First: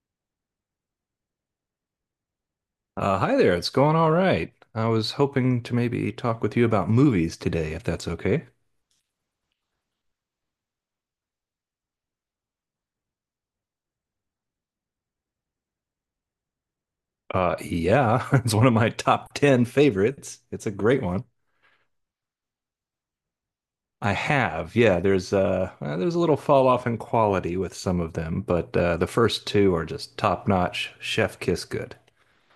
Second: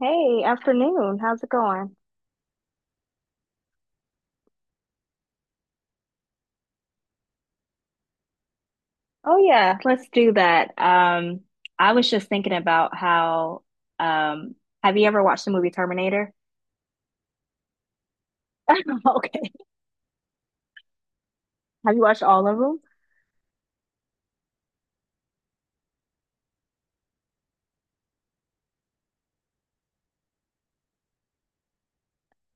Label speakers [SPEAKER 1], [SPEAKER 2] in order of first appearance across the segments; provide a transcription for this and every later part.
[SPEAKER 1] Hey, afternoon. How's it going?
[SPEAKER 2] Hi there, it's going all right. I was hoping to maybe talk with you about movies today, if that's okay.
[SPEAKER 1] Oh yeah, let's do that. I was just thinking about how um have you ever watched the movie Terminator?
[SPEAKER 2] Yeah, it's one of my top
[SPEAKER 1] Okay.
[SPEAKER 2] 10 favorites. It's a great one.
[SPEAKER 1] Have you watched all of them?
[SPEAKER 2] I have, yeah, there's a little fall off in quality with some of them, but the first two are just top notch, chef kiss good.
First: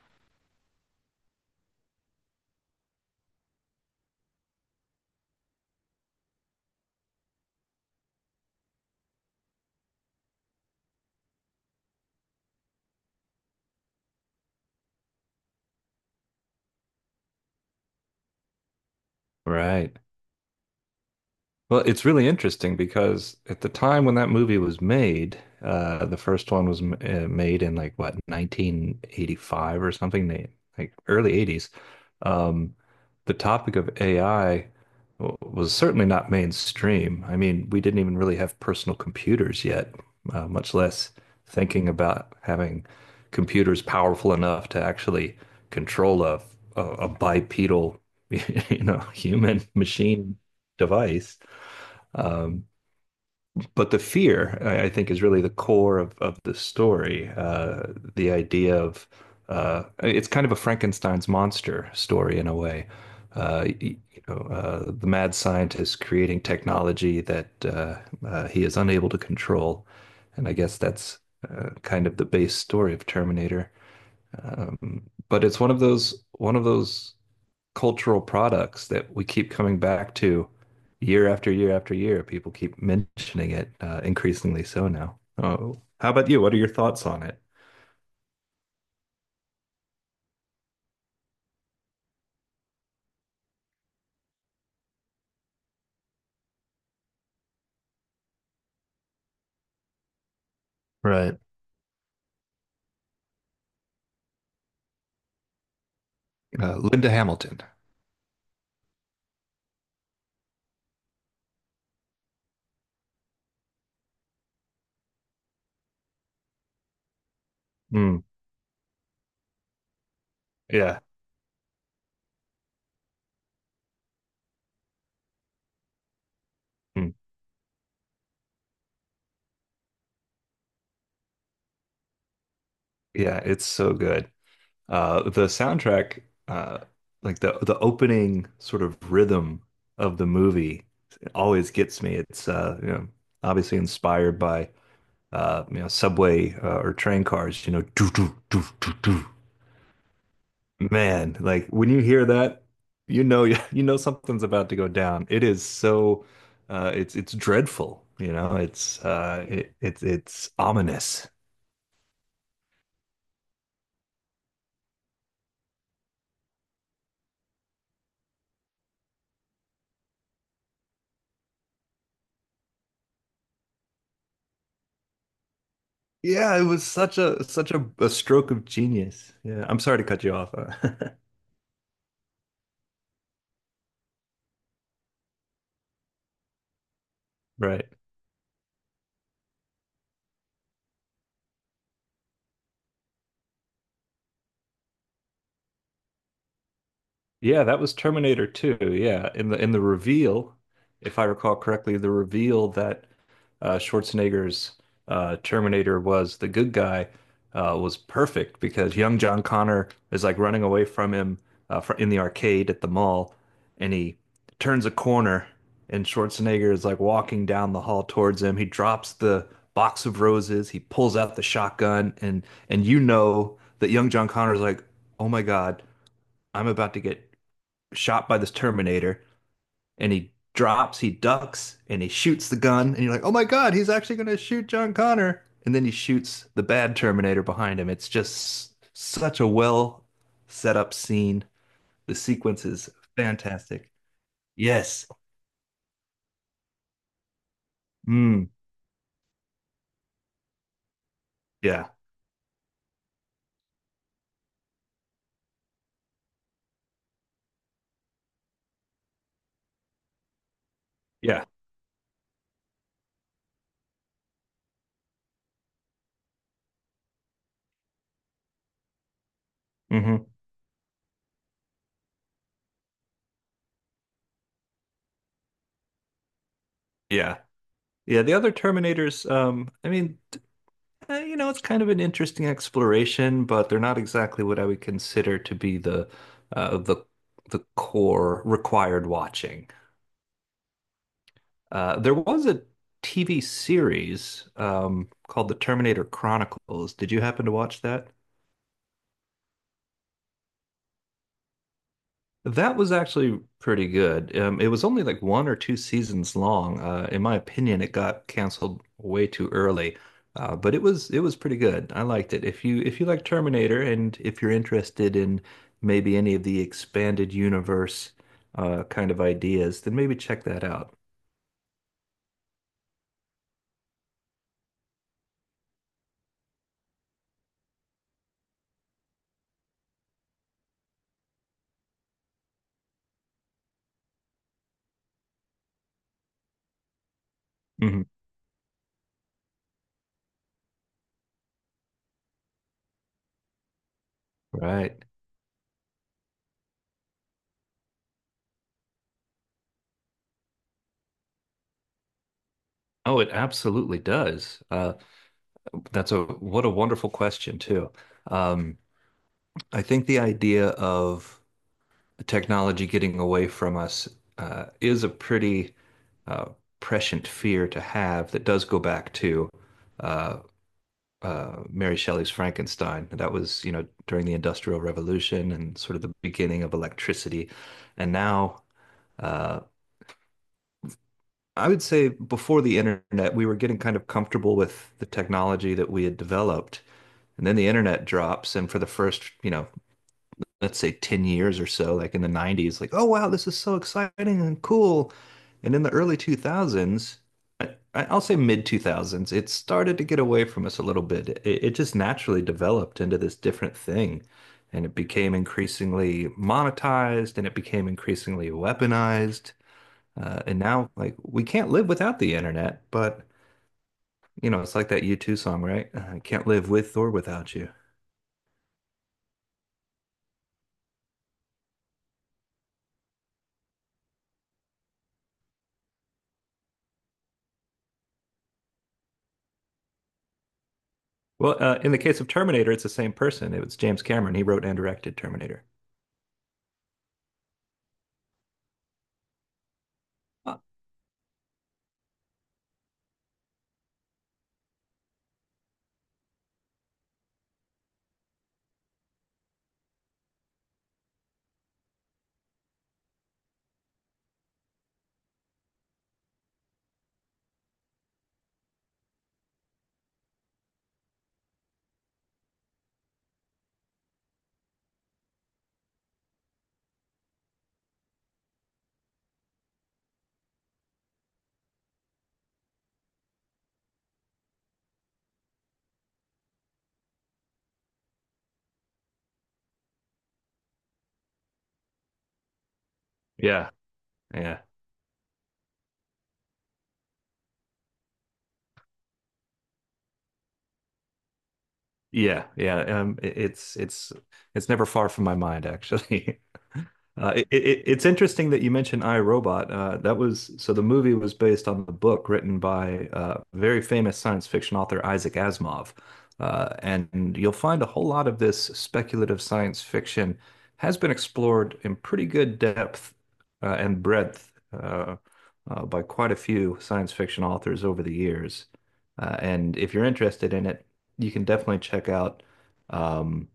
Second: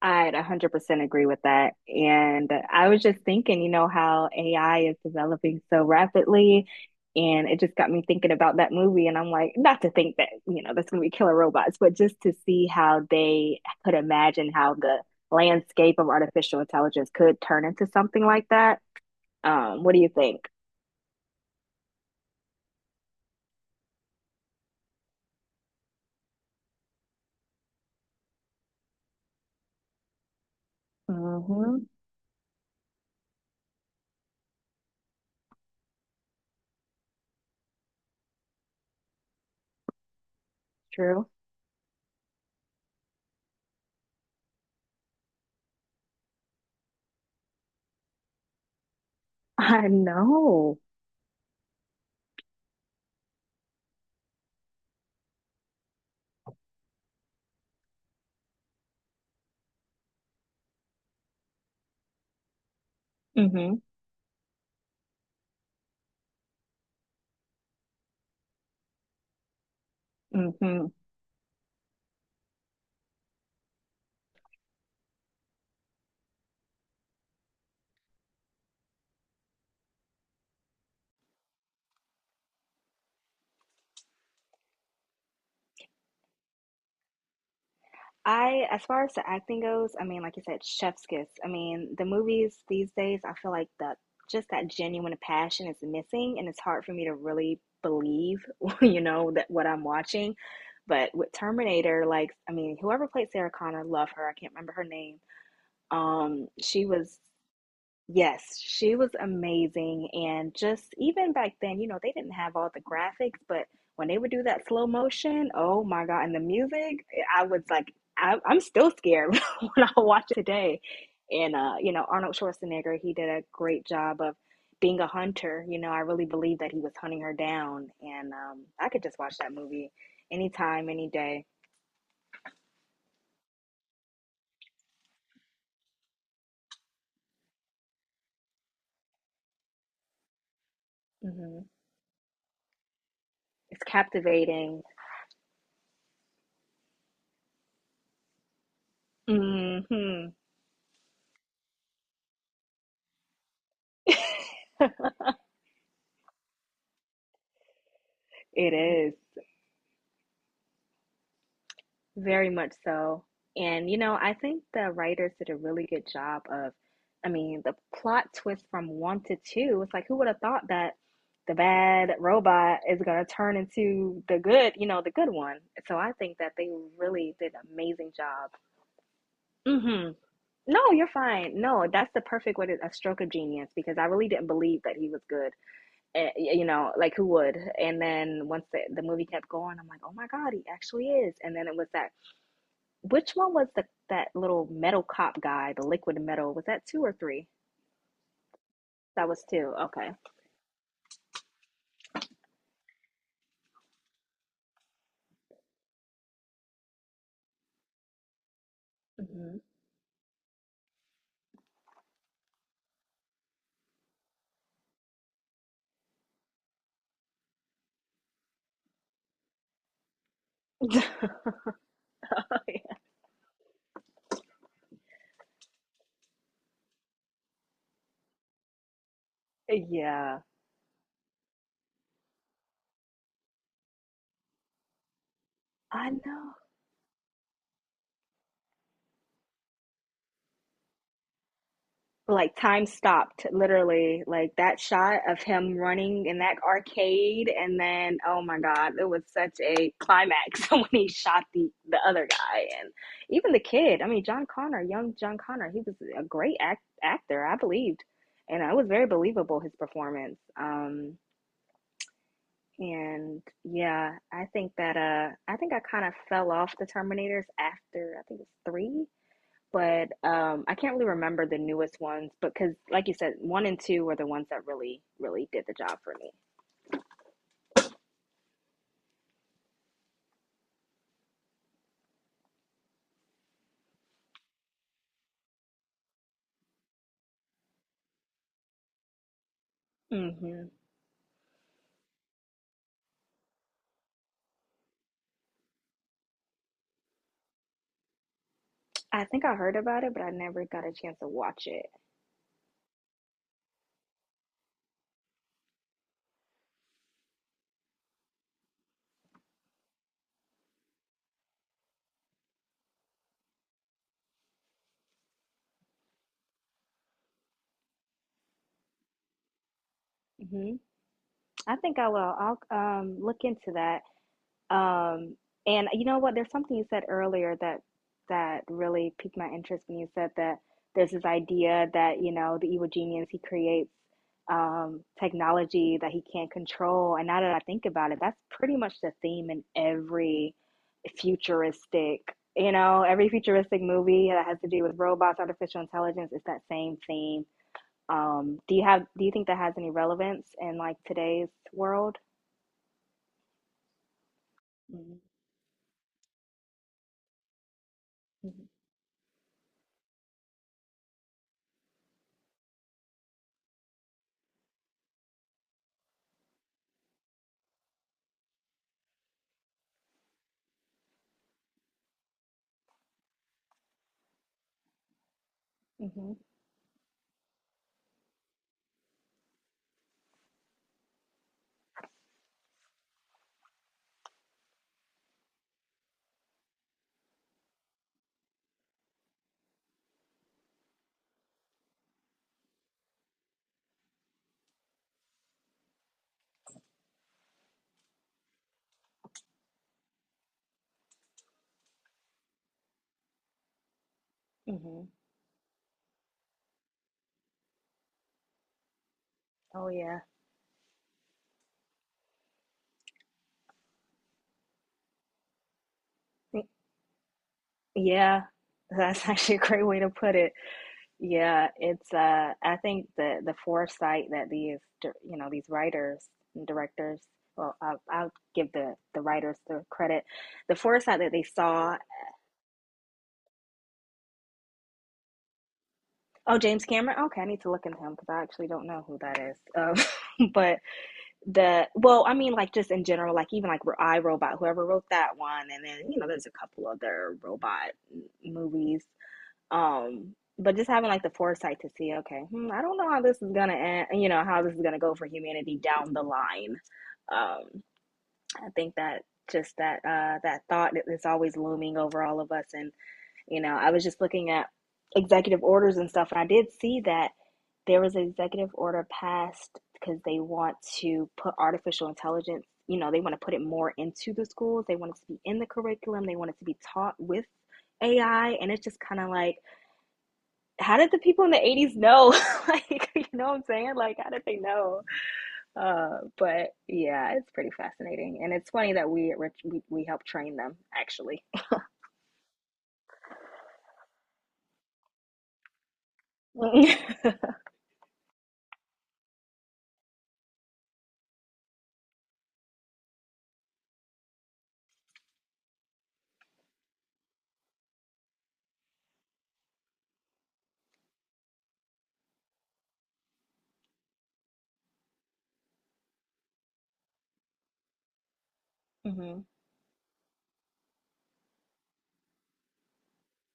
[SPEAKER 1] I'd 100% agree with that. And I was just thinking, how AI is developing so rapidly. And it just got me thinking about that movie. And I'm like, not to think that, that's going to be killer robots, but just to see how they could imagine how the landscape of artificial intelligence could turn into something like that. What
[SPEAKER 2] Right.
[SPEAKER 1] do you think?
[SPEAKER 2] Well, it's really interesting because at the time when that movie was made, the first one was made in like what, 1985 or something, like early 80s.
[SPEAKER 1] Mm-hmm.
[SPEAKER 2] Um, the topic of AI was certainly not mainstream. I mean, we didn't even really have personal computers yet, much less
[SPEAKER 1] True.
[SPEAKER 2] thinking about having computers powerful enough to actually control a bipedal, you know, human
[SPEAKER 1] I
[SPEAKER 2] machine
[SPEAKER 1] know.
[SPEAKER 2] device, but the fear, I think, is really the core of the story. The idea of it's kind of a Frankenstein's monster story in a way.
[SPEAKER 1] Mm-hmm.
[SPEAKER 2] You know, the mad scientist creating technology that he is unable to control, and I guess
[SPEAKER 1] Mm-hmm.
[SPEAKER 2] that's kind of the base story of Terminator. Um, but it's one of those cultural products that we keep coming back to year after year after year. People keep mentioning it, increasingly so now. Oh, how about you? What are your thoughts on it?
[SPEAKER 1] I, as far as the acting goes, I mean, like you said, chef's kiss. I mean, the movies these days, I feel like the just that genuine passion is missing, and it's hard for me to really believe, that what I'm watching. But with
[SPEAKER 2] Right.
[SPEAKER 1] Terminator, like, I mean, whoever played Sarah Connor, love her. I can't remember her name. She
[SPEAKER 2] Linda
[SPEAKER 1] was.
[SPEAKER 2] Hamilton.
[SPEAKER 1] Yes, she was amazing. And just even back then, they didn't have all the graphics, but when they would do that slow motion, oh my God, and the music, eh, I was like,
[SPEAKER 2] Mm,
[SPEAKER 1] I'm still scared when I watch it today.
[SPEAKER 2] yeah.
[SPEAKER 1] And, you know, Arnold Schwarzenegger, he did a great job of being a hunter. You know, I really believe that he was
[SPEAKER 2] Mm,
[SPEAKER 1] hunting her down. And I could just watch that movie anytime, any day.
[SPEAKER 2] yeah, it's so good. The soundtrack, uh, like the opening sort of rhythm of the movie
[SPEAKER 1] Hmm.
[SPEAKER 2] always gets me. It's you know, obviously
[SPEAKER 1] It's
[SPEAKER 2] inspired by
[SPEAKER 1] captivating.
[SPEAKER 2] you know, subway or train cars, you know, do do do do do.
[SPEAKER 1] Hmm.
[SPEAKER 2] Man, like when you hear that, you know, you know something's about to go down. It is so it's dreadful, you know.
[SPEAKER 1] It
[SPEAKER 2] It's
[SPEAKER 1] is.
[SPEAKER 2] it's ominous.
[SPEAKER 1] Very much so. And, you know, I think the writers did a really good job of, I mean, the plot twist from one to two, it's like, who would have thought that the bad robot is going to turn into the good, the good one? So I think that
[SPEAKER 2] Yeah, it
[SPEAKER 1] they
[SPEAKER 2] was
[SPEAKER 1] really did an
[SPEAKER 2] such a
[SPEAKER 1] amazing job.
[SPEAKER 2] stroke of genius. Yeah, I'm sorry to
[SPEAKER 1] Hmm.
[SPEAKER 2] cut you off.
[SPEAKER 1] No, you're fine. No, that's the perfect way to, a stroke of genius because I really didn't believe that he was good. Eh, you know, like who would?
[SPEAKER 2] Right.
[SPEAKER 1] And then once the movie kept going, I'm like, oh my God, he actually is. And then it was that which one was the that little metal cop guy, the liquid metal? Was that two or three?
[SPEAKER 2] Yeah, that was Terminator 2.
[SPEAKER 1] That
[SPEAKER 2] Yeah,
[SPEAKER 1] was
[SPEAKER 2] in the
[SPEAKER 1] two.
[SPEAKER 2] in the
[SPEAKER 1] Okay.
[SPEAKER 2] reveal, if I recall correctly, the reveal that Schwarzenegger's Terminator was the good guy was perfect because young John Connor is like running away from him, fr in the arcade at the mall, and he turns a corner, and Schwarzenegger is like walking down the hall towards him. He drops the box of roses, he pulls out the
[SPEAKER 1] Hmm.
[SPEAKER 2] shotgun, and you know that young John Connor is like, oh my God, I'm about to get shot by this Terminator, and he
[SPEAKER 1] Yeah,
[SPEAKER 2] drops, he ducks, and he shoots the gun, and you're like, oh my God, he's actually going to shoot John Connor. And then he
[SPEAKER 1] I
[SPEAKER 2] shoots
[SPEAKER 1] know.
[SPEAKER 2] the bad Terminator behind him. It's just such a well set up scene. The
[SPEAKER 1] Like
[SPEAKER 2] sequence
[SPEAKER 1] time
[SPEAKER 2] is
[SPEAKER 1] stopped,
[SPEAKER 2] fantastic.
[SPEAKER 1] literally. Like that
[SPEAKER 2] Yes.
[SPEAKER 1] shot of him running in that arcade, and then oh
[SPEAKER 2] Mm.
[SPEAKER 1] my God, it was such a climax when he shot the
[SPEAKER 2] Yeah.
[SPEAKER 1] the other guy, and even the kid. I mean, John Connor, young John Connor, he was a great actor, I believed, and it was very believable his performance.
[SPEAKER 2] Yeah.
[SPEAKER 1] And yeah, I think that I think I kind of fell off the Terminators after I think it's three, but
[SPEAKER 2] Hmm.
[SPEAKER 1] I can't really remember the newest ones but because like you said, one and two were the ones that really, really did the job for
[SPEAKER 2] Yeah. Yeah. The other Terminators, I mean, you know, it's kind of an interesting exploration, but they're not exactly what I would consider to be the uh, the the core required watching.
[SPEAKER 1] me. Hmm.
[SPEAKER 2] There was a TV series called The Terminator Chronicles. Did you happen to watch that?
[SPEAKER 1] I think I heard about it, but I never got a chance to watch it.
[SPEAKER 2] That was actually pretty good. It was only like one or two seasons long. In my opinion, it got canceled way too early, but it was pretty good. I liked it. If you like Terminator and if you're interested in maybe any of the expanded universe kind of ideas, then maybe check that
[SPEAKER 1] Hmm.
[SPEAKER 2] out.
[SPEAKER 1] I think I will. I'll look into that. Um, and you know what? There's something you said earlier that really piqued my interest when you said that there's this idea that, the evil genius, he creates technology that he can't control. And now that I think
[SPEAKER 2] Mhm.
[SPEAKER 1] about it, that's pretty much the theme in every futuristic, every futuristic movie that has to do with
[SPEAKER 2] Right.
[SPEAKER 1] robots, artificial intelligence, it's that same theme. Do you think that has any relevance in like today's world?
[SPEAKER 2] Oh, it absolutely does.
[SPEAKER 1] Mm-hmm.
[SPEAKER 2] That's a— what a wonderful question too. Um, I think the idea of technology getting away from us is a pretty uh, prescient fear to have that does go back to uh, Mary Shelley's Frankenstein. That was, you know, during the Industrial Revolution and sort of the
[SPEAKER 1] Mm-hmm.
[SPEAKER 2] beginning of electricity. And now, uh, I would say before the internet, we were getting kind of comfortable with the technology that we had developed. And then the internet drops, and for the first, you know, let's say 10 years or so, like in the 90s, like, oh wow, this is so exciting and cool. And in the early 2000s, will say mid 2000s, it started to get away from us a little bit. It just naturally developed into this different thing. And it
[SPEAKER 1] Mm-hmm.
[SPEAKER 2] became increasingly monetized, and it became increasingly weaponized.
[SPEAKER 1] Oh yeah.
[SPEAKER 2] And now, like, we can't live without the internet, but, you know, it's like that U2 song, right? I can't
[SPEAKER 1] Y-
[SPEAKER 2] live with or without you.
[SPEAKER 1] Yeah. That's actually a great way to put it. Yeah, it's I think the foresight that these you know, these writers and directors, well, I'll give the writers the credit. The foresight that they
[SPEAKER 2] Well, in
[SPEAKER 1] saw,
[SPEAKER 2] the case of Terminator, it's the same person. It was James Cameron. He wrote and directed Terminator.
[SPEAKER 1] oh, James Cameron. Okay, I need to look into him because I actually don't know who that is.
[SPEAKER 2] Huh.
[SPEAKER 1] But the well, I mean like just in general, like even like I Robot, whoever wrote that one and then, you know, there's a couple other robot movies um but just having like the foresight to see okay, hmm, I don't know how this is gonna end, you know how this is gonna go for humanity down the line. um I think that just that that thought is always looming over all of us, and you know, I was just looking at executive orders and stuff, and I did see that there was an executive order passed because they want to put artificial intelligence, they want to put it more into the schools, they want it to be in the curriculum, they want it to be taught with AI. And it's just kind of like how did the people in the 80s know? Like, you know what I'm
[SPEAKER 2] Yeah,
[SPEAKER 1] saying? Like, how did they
[SPEAKER 2] yeah,
[SPEAKER 1] know? But yeah, it's pretty fascinating. And it's funny that we we help train them, actually.
[SPEAKER 2] yeah. It's never far from my mind, actually. It's interesting that you mentioned iRobot. That was— so the movie was based on the book written by very famous science fiction author Isaac Asimov. And you'll find a whole lot of this speculative science fiction has been explored in pretty good depth and breadth, by quite a few science fiction authors over the years.
[SPEAKER 1] Hmm.
[SPEAKER 2] And if you're interested in it, you can definitely check out. Um,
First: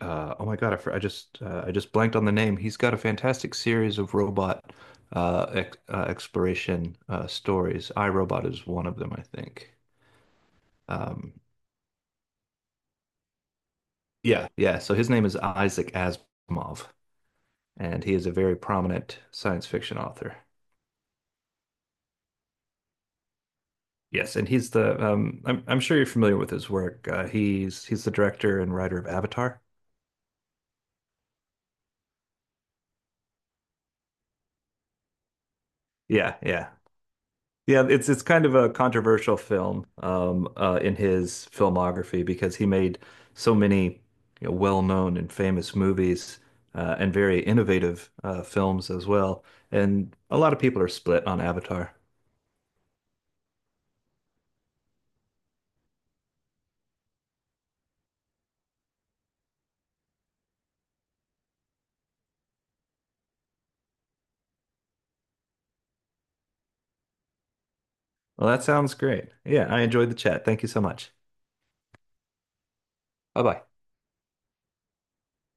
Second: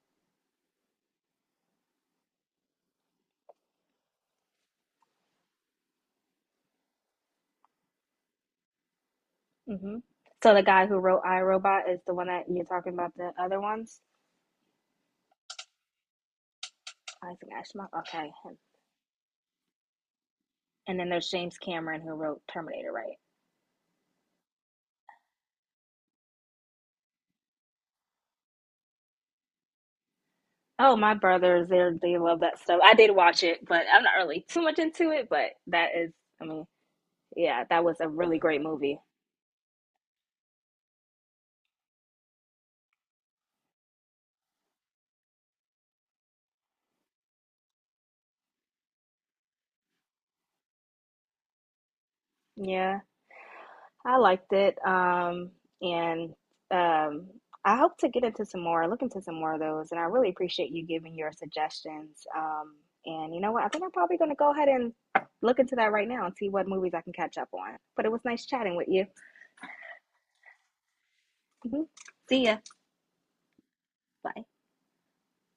[SPEAKER 2] oh my God, I just blanked on the name. He's got a fantastic series of robot ex exploration stories. I, Robot is one of them, I think.
[SPEAKER 1] Hmm. So the guy who wrote
[SPEAKER 2] Um,
[SPEAKER 1] I Robot is the one that you're talking about, the other ones?
[SPEAKER 2] yeah, yeah. So his name is Isaac Asimov,
[SPEAKER 1] Isaac Asimov?
[SPEAKER 2] and he is
[SPEAKER 1] Okay.
[SPEAKER 2] a very prominent science fiction author.
[SPEAKER 1] And then there's James Cameron who wrote Terminator, right?
[SPEAKER 2] Yes, and he's the I'm sure you're familiar with his work. He's the director and writer of Avatar.
[SPEAKER 1] Oh, my brothers, they love that stuff. I did watch it, but I'm not really too much into it, but that is,
[SPEAKER 2] Yeah,
[SPEAKER 1] I mean,
[SPEAKER 2] yeah.
[SPEAKER 1] yeah, that
[SPEAKER 2] Yeah,
[SPEAKER 1] was a
[SPEAKER 2] it's
[SPEAKER 1] really
[SPEAKER 2] kind of
[SPEAKER 1] great
[SPEAKER 2] a
[SPEAKER 1] movie.
[SPEAKER 2] controversial film in his filmography because he made so many, you know, well-known and famous movies, and very innovative films as well. And a lot of people are split on Avatar.
[SPEAKER 1] Yeah. I liked it. And um, I hope to get into some more, look into some more of those. And I really appreciate you giving your suggestions. And you know what? I think I'm probably going to go ahead and look into that right now and see what movies I can catch up on. But it was nice
[SPEAKER 2] Well, that
[SPEAKER 1] chatting with
[SPEAKER 2] sounds
[SPEAKER 1] you.
[SPEAKER 2] great. Yeah, I enjoyed the chat. Thank you so much.
[SPEAKER 1] Mhm. See ya.
[SPEAKER 2] Bye bye.
[SPEAKER 1] Bye.